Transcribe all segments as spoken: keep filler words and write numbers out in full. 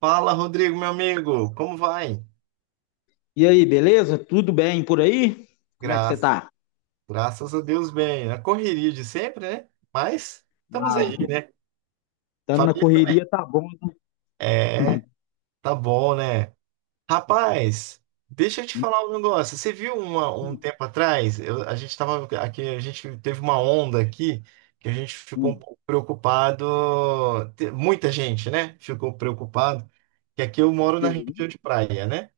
Fala, Rodrigo, meu amigo, como vai? E aí, beleza? Tudo bem por aí? Como é que você Graças, tá? graças a Deus, bem. A correria de sempre, né? Mas estamos aí, Ah, né? estamos na Família também. correria, tá bom, né? É, tá bom, né? Rapaz, deixa eu te falar um negócio. Você viu uma- um Hum, tempo atrás, eu- a gente tava aqui, a gente teve uma onda aqui que a gente ficou um hum, pouco preocupado. te- Muita gente, né? Ficou preocupado. Que aqui eu do moro que na região isso? de praia, né?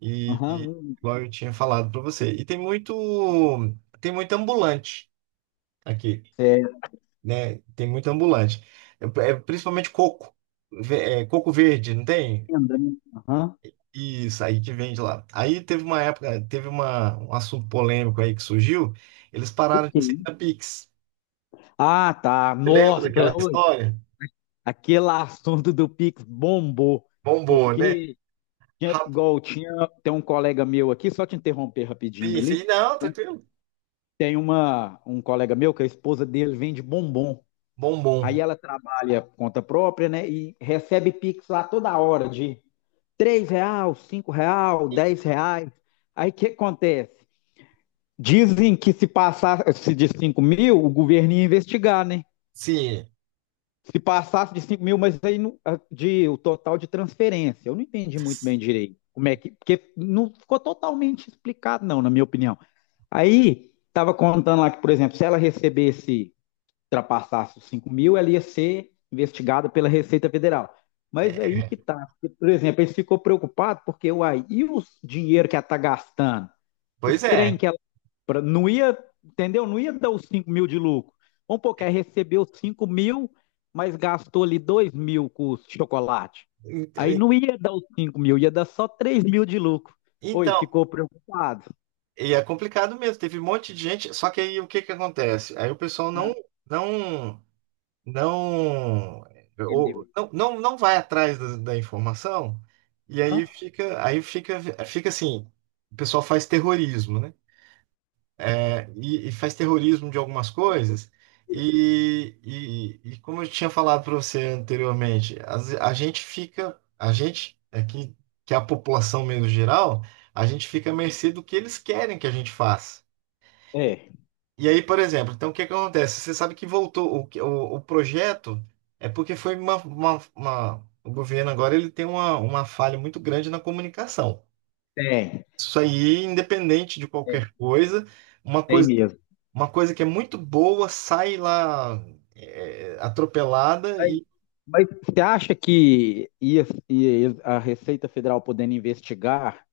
E, Aham, e hum, igual eu tinha falado para você. E tem muito, tem muito ambulante aqui, é, né? Tem muito ambulante. É, é principalmente coco, ve- é, coco verde, não tem? renda, né? Aham, Isso aí que vende lá. Aí teve uma época, teve uma, um assunto polêmico aí que surgiu. Eles do pararam que de isso? aceitar Pix. Ah, tá. Você lembra Nossa, daquela oi, história? aquele assunto do Pix bombou, Bombou, né? porque tinha- igual tinha, tem um colega meu aqui, só te interromper rapidinho ali. Rapidíssimo. E não, Então, tranquilo. tem uma, um colega meu que a esposa dele vende bombom. Aí Bombom. ela trabalha por conta própria, né? E recebe Pix lá toda hora de três reais, cinco reais, dez reais. Aí o que acontece? Dizem que se passasse de cinco mil, o governo ia investigar, né? Sim. Se passasse de cinco mil, mas aí no, de, o total de transferência. Eu não entendi muito bem direito como é que. Porque não ficou totalmente explicado, não, na minha opinião. Aí estava contando lá que, por exemplo, se ela recebesse ultrapassasse os cinco mil, ela ia ser investigada pela Receita Federal. Mas é aí que tá. Porque, por exemplo, eles ficou preocupado porque uai, e os dinheiro que ela tá gastando? Os Pois trem é. que ela compra, não ia, entendeu? Não ia dar os cinco mil de lucro. Vamos pôr que ela recebeu cinco mil, mas gastou ali dois mil com o chocolate. Ent- Aí não ia dar os cinco mil, ia dar só três mil de lucro. Oi, Então, ficou preocupado. e é complicado mesmo, teve um monte de gente, só que aí o que que acontece? Aí o pessoal não Ah, não não ou, entendeu? não, não, não vai atrás da, da informação, e aí Hã? fica aí fica fica assim, o pessoal faz terrorismo, né? É, e, e faz terrorismo de algumas coisas e, e, e como eu tinha falado para você anteriormente, as- a, gente fica a gente aqui que é a população menos geral, a gente fica à mercê do que eles querem que a gente faça. É, E aí, por exemplo, então o que é que acontece? Você sabe que voltou o, que- o, o projeto, é porque foi uma, uma, uma- o governo agora, ele tem uma, uma falha muito grande na comunicação. tem, Isso aí, independente de tem, qualquer coisa, uma tem coisa, mesmo. uma coisa que é muito boa sai lá é, atropelada e, Mas você acha que ia- ia- a Receita Federal podendo investigar,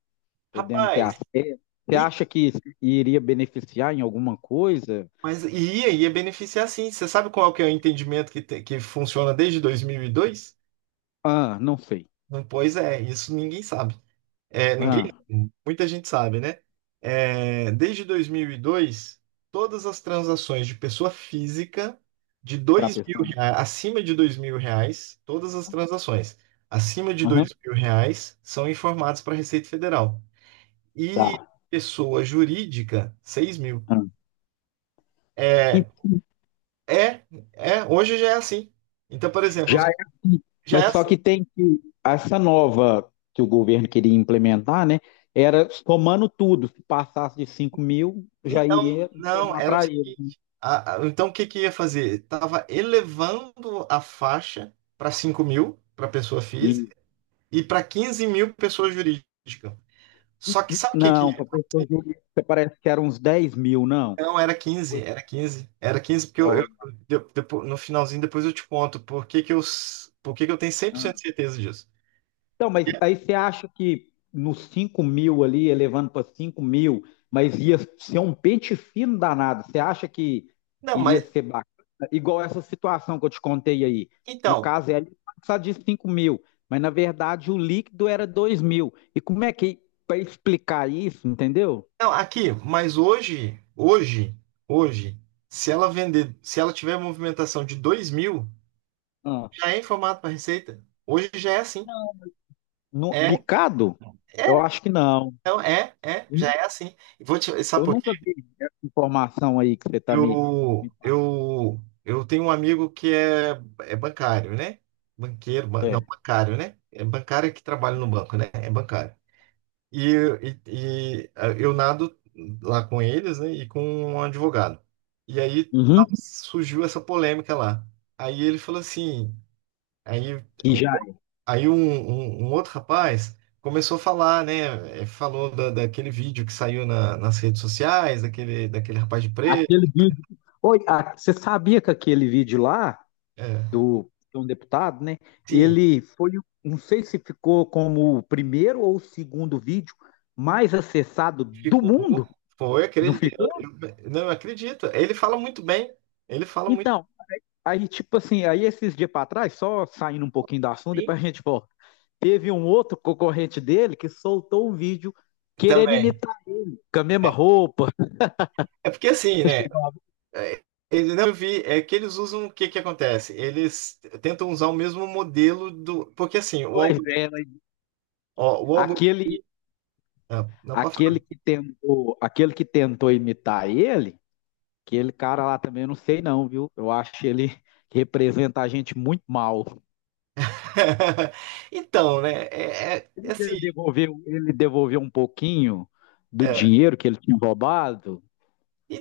podendo ter rapaz, acesso, você e, acha que isso iria beneficiar em alguma coisa? mas e aí ia beneficiar, sim. Você sabe qual que é o entendimento que, te- que funciona desde dois mil e dois? Ah, não sei. Não, pois é, isso ninguém sabe. É, ninguém, Ah, muita gente sabe, né? É, desde dois mil e dois, todas as transações de pessoa física de para a dois mil pessoa. reais, acima de dois mil reais, todas as transações acima de dois Aham, mil reais são informadas para a Receita Federal. E tá. pessoa jurídica, seis mil. Ah. E É, é, é, hoje já é assim. Então, por exemplo, já, já é mas só assim. que tem que essa nova que o governo queria implementar, né? Era somando tudo. Se passasse de cinco mil, já Então, iria não, informar era o para ele. seguinte, a- a- então, o que que ia fazer? Tava elevando a faixa para cinco mil para pessoa E, física e para quinze mil pessoa jurídica. Só que sabe o que que... não, para pessoa jurídica parece que era uns dez mil, não. Não, era quinze era quinze era quinze porque eu, eu- Pois. de- depo- no finalzinho depois eu te conto por que que eu, s- por que que eu tenho cem por Ah. cento de certeza disso. Então, mas aí você acha que nos cinco mil ali, elevando para cinco mil, mas ia ser um pente fino danado. Você acha que Não, iria mas, ser bacana? Igual essa situação que eu te contei aí. No então, caso, ele passar de cinco mil, mas na verdade o líquido era dois mil. E como é que, para explicar isso, entendeu? não, aqui, mas hoje, hoje, hoje, se ela vender, se ela tiver movimentação de dois mil, Ah, já é em formato para receita. Hoje já é assim. no, É, No- picado? Eu é, acho que não. então é, é, já é assim. E vou te... sabe Eu por nunca quê? vi essa informação aí que você está me, me Eu, passando. eu, eu tenho um amigo que é, é bancário, né? Banqueiro, ban- não, É. bancário, né? É bancário que trabalha no banco, né? É bancário. E, e, e ah, eu nado lá com eles, né? E com um advogado. E aí tava- Uhum. surgiu essa polêmica lá. Aí ele falou assim, aí... Que já. Aí um, um- um outro rapaz começou a falar, né? eh, Falou da, daquele vídeo que saiu na- nas redes sociais, daquele, daquele rapaz de preto. Aquele vídeo. Oi, a- você sabia que aquele vídeo lá É, do de um deputado, né? sim, Ele foi, o- não sei se ficou como o primeiro ou o segundo vídeo mais acessado do ficou. mundo, Foi, não acredito. Eu, ficou? eu- não, eu acredito. Ele fala muito bem. Ele fala muito Então, aí tipo assim, aí esses dias para trás, só saindo um pouquinho do assunto, bem depois a gente volta. Teve um outro concorrente dele que soltou um vídeo querendo também. imitar com a É, mesma roupa. é porque assim, Você né? chegou a- eh, Ele não, eu vi, é que eles usam... o que que acontece? Eles tentam usar o mesmo modelo do... Porque assim, o, Pois algo- é, mas ó, o algoritmo. aquele ah, Não, não pode aquele falar. que tentou, aquele que tentou imitar ele. Aquele cara lá também eu não sei não, viu? Eu acho ele que representa a gente muito mal. Então, né? É, é- é Sendo que ele assim, devolveu, ele devolveu um pouquinho do é, dinheiro que ele tinha roubado.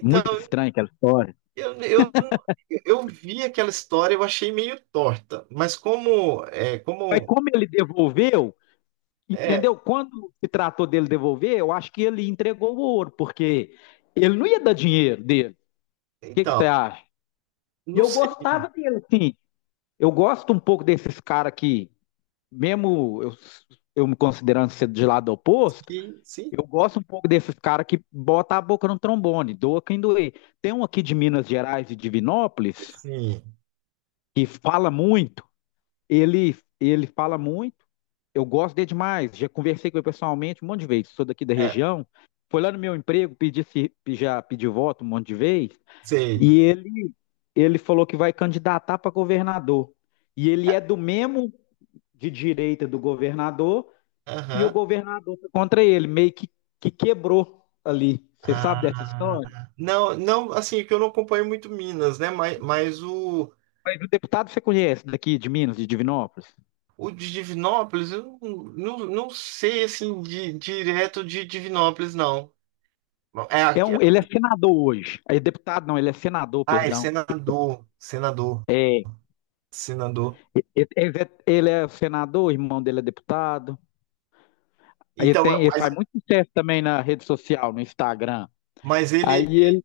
Muito estranha aquela história. eu, eu, eu vi aquela história, eu achei meio torta, mas como, é, Mas como, como ele devolveu, é, entendeu? Quando se tratou dele devolver, eu acho que ele entregou o ouro, porque ele não ia dar dinheiro dele. O que, que então, você acha? E não eu sei, sim, gostava dele, sim. Eu gosto um pouco desses caras que, mesmo eu, eu me considerando ser de lado oposto, sim, eu gosto um pouco desses caras que botam a boca no trombone, doa quem doer. Tem um aqui de Minas Gerais e Divinópolis sim, que fala muito, ele, ele fala muito, eu gosto dele demais, já conversei com ele pessoalmente um monte de vezes, sou daqui da é, região, foi lá no meu emprego, pedi, se- já pedi voto um monte de vezes, sei, e ele, ele falou que vai candidatar para governador. E ele é do mesmo de direita do governador, e o aham. governador foi contra ele, meio que, que quebrou ali. Você sabe dessa Ah, história? não, não, assim, que eu não acompanho muito Minas, né, mas, mas o Mas o deputado você conhece daqui de Minas, de Divinópolis? o de Divinópolis, eu não, não, não sei, assim, de, direto de Divinópolis, não, é, É aqui- um, ele é senador hoje. É deputado, não, ele é senador, ah, é perdão. senador, senador, senador, Ele, ele é, ele é senador, o irmão dele é deputado. Aí ele então. tem, ele faz muito sucesso também na rede social, no Instagram. Mas ele, Aí ele.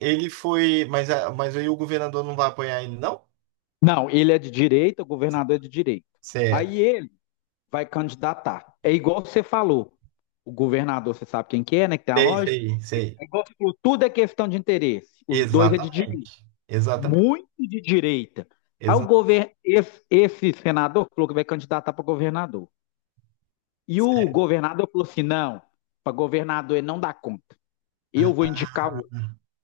ele foi. Mas, a- mas aí o governador não vai apoiar ele, não? Não, ele é de direita, o governador é de direita. Certo. Aí ele vai candidatar. É igual você falou. O governador, você sabe quem que é, né? Que tem a Sei, loja. sei, sei. É igual você falou, tudo é questão de interesse. Os dois é de direita, Exatamente. Exatamente. muito de direita. Aí o Exa- governo, esse, esse senador falou que vai candidatar para governador. E o certo. governador falou assim: não, para governador ele não dá conta. Eu vou indicar o Ah, outro.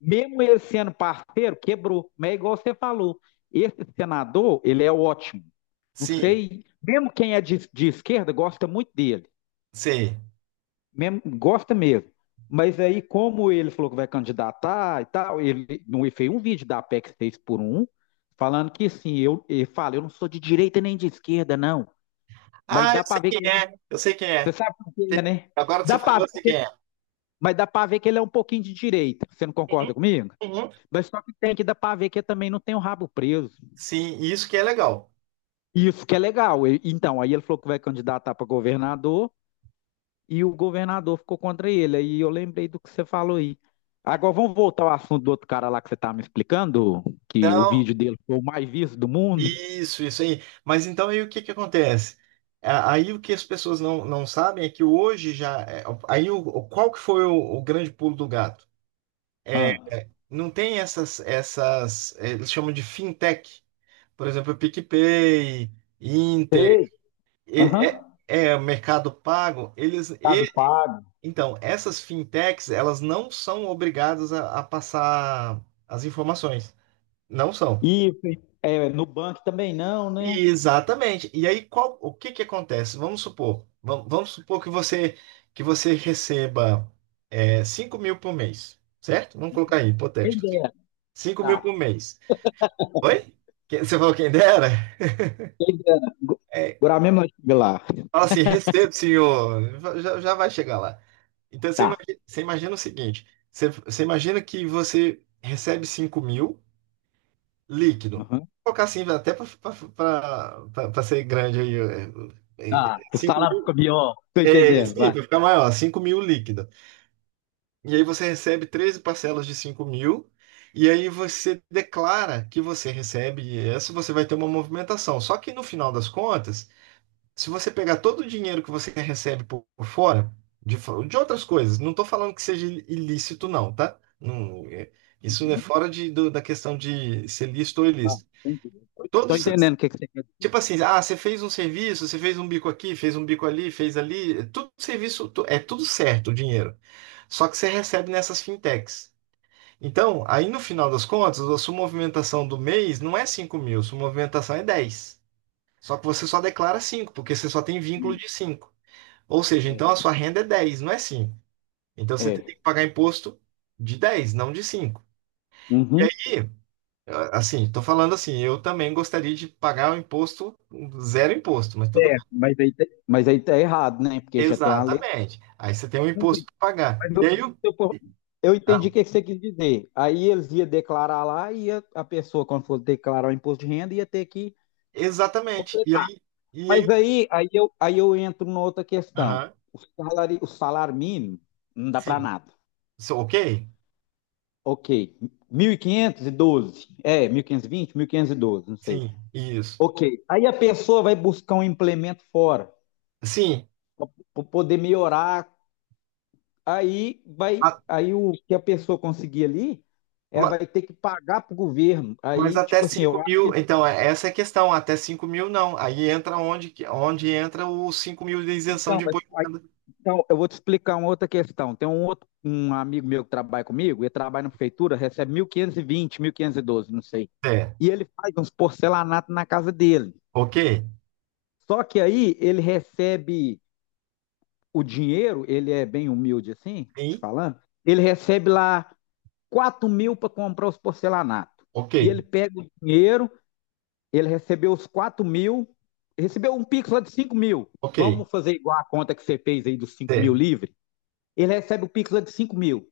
Mesmo ele sendo parceiro, quebrou. Mas é igual você falou: esse senador, ele é ótimo. Não sim, sei, mesmo quem é de, de esquerda gosta muito dele. sei. Mesmo, gosta mesmo. Mas aí, como ele falou que vai candidatar e tal, ele, não, ele fez um vídeo da P E C seis por um falando que assim, eu, ele fala, eu não sou de direita nem de esquerda, não. Mas Ah, dá eu pra sei ver quem que ele. é. Eu sei quem Você é. sabe por quê, né? Agora que Dá você pra falou, eu sei ver, quem é. mas dá pra ver que ele é um pouquinho de direita. Você não concorda comigo? Uhum. Mas só que tem que dar pra ver que ele também não tem o rabo preso. Sim, isso que é legal. Isso que é legal. E- Então, aí ele falou que vai candidatar pra governador, e o governador ficou contra ele. Aí eu lembrei do que você falou aí. Agora vamos voltar ao assunto do outro cara lá que você estava me explicando, que o Então, vídeo dele foi o mais visto do mundo. isso, isso aí. Mas então aí o que que acontece? A- Aí o que as pessoas não, não sabem é que hoje já é. Aí o, qual que foi o o grande pulo do gato? Ah, Não tem essas, essas, eh, eles chamam de fintech. Por exemplo, PicPay, Inter, sei. é, é, Aham. é, Mercado Pago, eles, e- Mercado Pago. então, essas fintechs, elas não são obrigadas a, a passar as informações. Não são. Isso. Hein? É, Nubank também não, né? E exatamente. E aí, qual, o que que acontece? Vamos supor, vam- vamos supor que você, que você receba, é, 5 mil por mês, certo? Vamos colocar Uhum. aí, Quem hipotético. dera. cinco mil por Tá. mês. Oi? Quem- Você falou quem dera? Quem dera. Go- É, Agora mesmo nós chega lá. fala assim, recebo, senhor. Já, já vai chegar lá. Então, você Tá. imagina, você imagina o seguinte: você, você imagina que você recebe cinco mil líquido. Uhum. Vou colocar assim, até para ser grande aí. é, é, Tá. O 5 salário mil. fica pior. Tô É, entendendo, sim, vai. para ficar maior, cinco mil líquido. E aí você recebe treze parcelas de cinco mil, e aí você declara que você recebe essa, você vai ter uma movimentação. Só que no final das contas, se você pegar todo o dinheiro que você recebe por, por fora, de, fo- de outras coisas, não estou falando que seja ilícito, não, tá? Não, é- isso é Uhum. fora de, do- da questão de ser lícito ou Tá. ilícito. Tô entendendo. Tô Todos, entendendo o que que você quer dizer. tipo assim, ah, você fez um serviço, você fez um bico aqui, fez um bico ali, fez ali, é tudo serviço, tu- é tudo certo, o dinheiro. Só que você recebe nessas fintechs. Então, aí no final das contas, a sua movimentação do mês não é cinco mil, sua movimentação é dez. Só que você só declara Tá. cinco, porque você só tem vínculo Uhum. de cinco. Ou seja, É. então a sua renda é dez, não é cinco. Então você tem É. que pagar imposto de dez, não de cinco. Uhum. E, ah, assim, estou falando assim, eu também gostaria de pagar o imposto, zero imposto, mas tudo É, bem. mas aí, tá- mas aí tá errado, né? Porque já tem a lei pra Exatamente. Aí você tem um imposto cumprir. para pagar. Mas E eu, aí, se o- eu for- eu entendi ah, o que que você quis dizer. Aí eles iam declarar lá e ia- a pessoa, quando fosse declarar o imposto de renda, ia ter que exatamente. E completar. aí, e Mas aí, aí, aí, eu, aí eu entro numa outra questão. aham, O salário, o salário mínimo não dá para sim. nada. So, ok? Ok. Mil e e quinhentos e doze. É, mil mil quinhentos quinhentos e vinte, mil quinhentos e doze, não sei. Sim, isso. Ok. Aí a pessoa vai buscar um implemento fora, Sim, para poder melhorar. Aí vai, a- aí o que a pessoa conseguir ali, ela ma- vai ter que pagar para o governo. mas Aí, até tipo assim, eu cinco acho mil, que. então, é- essa é a questão, até cinco mil não. Aí entra onde, que- onde entra os cinco mil de isenção Então, de mas- imposto. aí- então, eu vou te explicar uma outra questão. Tem um outro, um amigo meu que trabalha comigo, ele trabalha na prefeitura, recebe mil mil quinhentos quinhentos e vinte mil quinhentos e doze não sei. T, E ele faz uns porcelanatos na casa dele. ok, Só que aí ele recebe o dinheiro, ele é bem humilde assim, te sim, falando, ele recebe lá quatro mil para comprar os porcelanatos. ok, E ele pega o dinheiro. Ele recebeu os quatro mil, recebeu um Pix lá de cinco mil. ok, Vamos fazer igual a conta que você fez aí dos cinco mil T, livre? Ele recebe o Pix lá de cinco mil.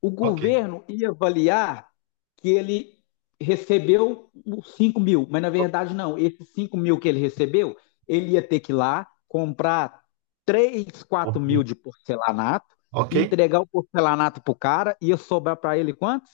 O ok, governo ia avaliar que ele recebeu os cinco mil, mas na o- verdade não. Esses cinco mil que ele recebeu, ele ia ter que ir lá comprar três, quatro mil ok, de porcelanato, ok, e entregar o porcelanato pro cara, ia sobrar para ele quantos?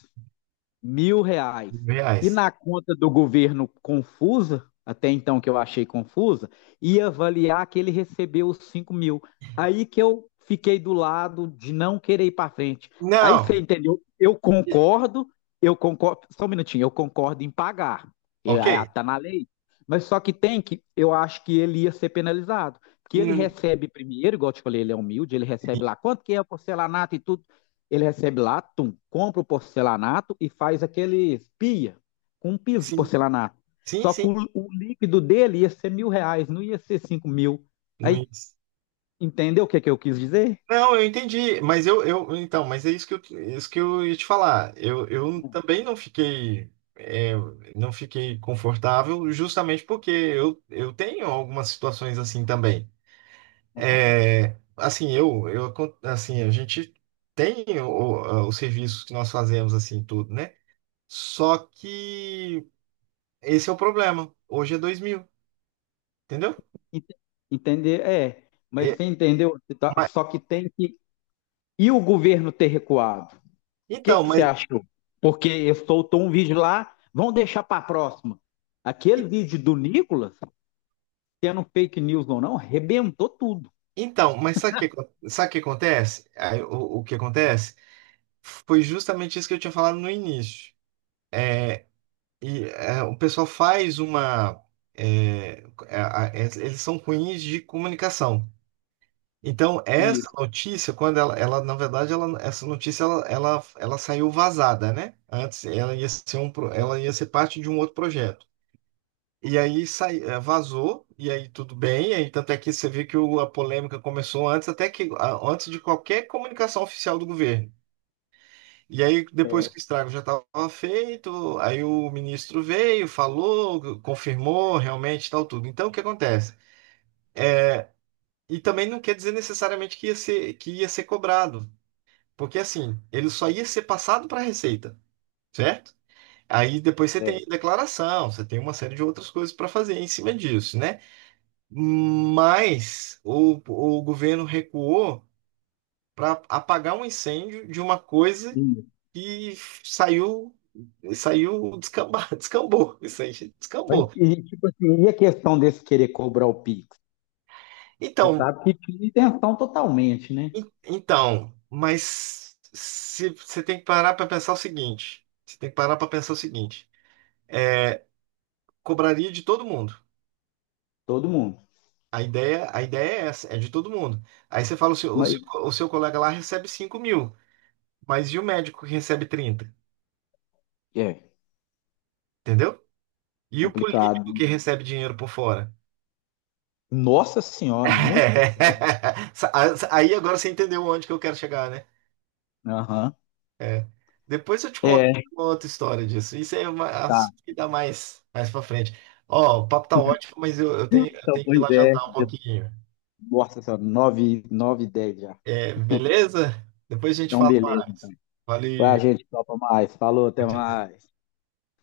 Mil reais. mil E reais. na conta do governo confusa, até então que eu achei confusa, ia avaliar que ele recebeu os cinco mil. Aí que eu fiquei do lado de não querer ir para frente. Aí você Não, entendeu? Eu e- concordo, eu concordo. Só um minutinho, eu concordo em pagar. ok, Está na lei. Mas só que tem que, eu acho que ele ia ser penalizado. Que ele hum, recebe primeiro, igual eu te falei, ele é humilde, ele recebe lá quanto que é o porcelanato e tudo. Ele recebe lá, tum, compra o porcelanato e faz aquele pia com um piso de sim, porcelanato. sim, Só que sim, o, o líquido dele ia ser mil reais, não ia ser cinco mil. Aí, Luiz. entendeu o que, que eu quis dizer? Não, eu entendi, mas eu, eu, então, mas é isso que eu, isso que eu ia te falar. Eu, eu também não fiquei, é, não fiquei confortável, justamente porque eu, eu tenho algumas situações assim também. Aham. É, assim, eu, eu, acon- assim, a gente tem o- os serviços que nós fazemos, assim, tudo, né? Só que esse é o problema. Hoje é dois mil, entendeu? Ent- Entender, é. Mas É, você entendeu? Tá- mas- Só que tem que. E o governo ter recuado? O que então, que você mas, achou? Porque eu soltou um vídeo lá, vão deixar para a próxima. Aquele e- vídeo do Nicolas, sendo fake news ou não, arrebentou tudo. então, mas sabe o que, acon- sabe o que acontece? Aí, O, o que acontece? Foi justamente isso que eu tinha falado no início. É, e, é, o pessoal faz uma... é, a- a- eles são ruins de comunicação. Então, essa Isso, notícia, quando ela, ela, na verdade, ela, essa notícia ela, ela, ela saiu vazada, né? Antes ela ia ser um, pro- ela ia ser parte de um outro projeto. E aí sai, eh, vazou, e aí tudo bem, e aí tanto é que você vê que o- a polêmica começou antes, até que a- antes de qualquer comunicação oficial do governo. E aí, depois é, que o estrago já estava feito, aí o ministro veio, falou, confirmou realmente tal, tudo. Então, o que acontece? E também não quer dizer necessariamente que ia ser, que ia ser cobrado. Porque assim, ele só ia ser passado para a Receita, certo? Aí depois você é. tem declaração, você tem uma série de outras coisas para fazer em cima disso, né? Mas o, o governo recuou para apagar um incêndio de uma coisa Sim. que saiu, saiu descambar, descambou, isso aí Mas, descambou. e, tipo assim, e a questão desse querer cobrar o Pix? Você Então, sabe que tinha intenção totalmente, né? en- então, mas se- você tem que parar para pensar o seguinte, você tem que parar para pensar o seguinte, é, cobraria de todo mundo. Todo mundo. A ideia, a ideia é essa, é de todo mundo. Aí você fala, o seu, o seu, Mas o seu colega lá recebe cinco mil, mas e o médico que recebe trinta, é entendeu? E o complicado. político que recebe dinheiro por fora? Nossa senhora, muito por fora. Sa- a- Aí agora você entendeu onde que eu quero chegar, né? Aham. É. Depois eu te conto É, uma outra história disso. Isso é uma assunto tá. que dá mais, mais pra frente. Ó, o papo tá ótimo, mas eu, eu tenho, eu Então, tenho que ir pois lá é. jantar um já- pouquinho. Nossa senhora, nove 9 e dez já. É, beleza? Depois a gente Então, fala beleza. Então. mais. Vai, Valeu. gente, topa mais. Falou, até mais.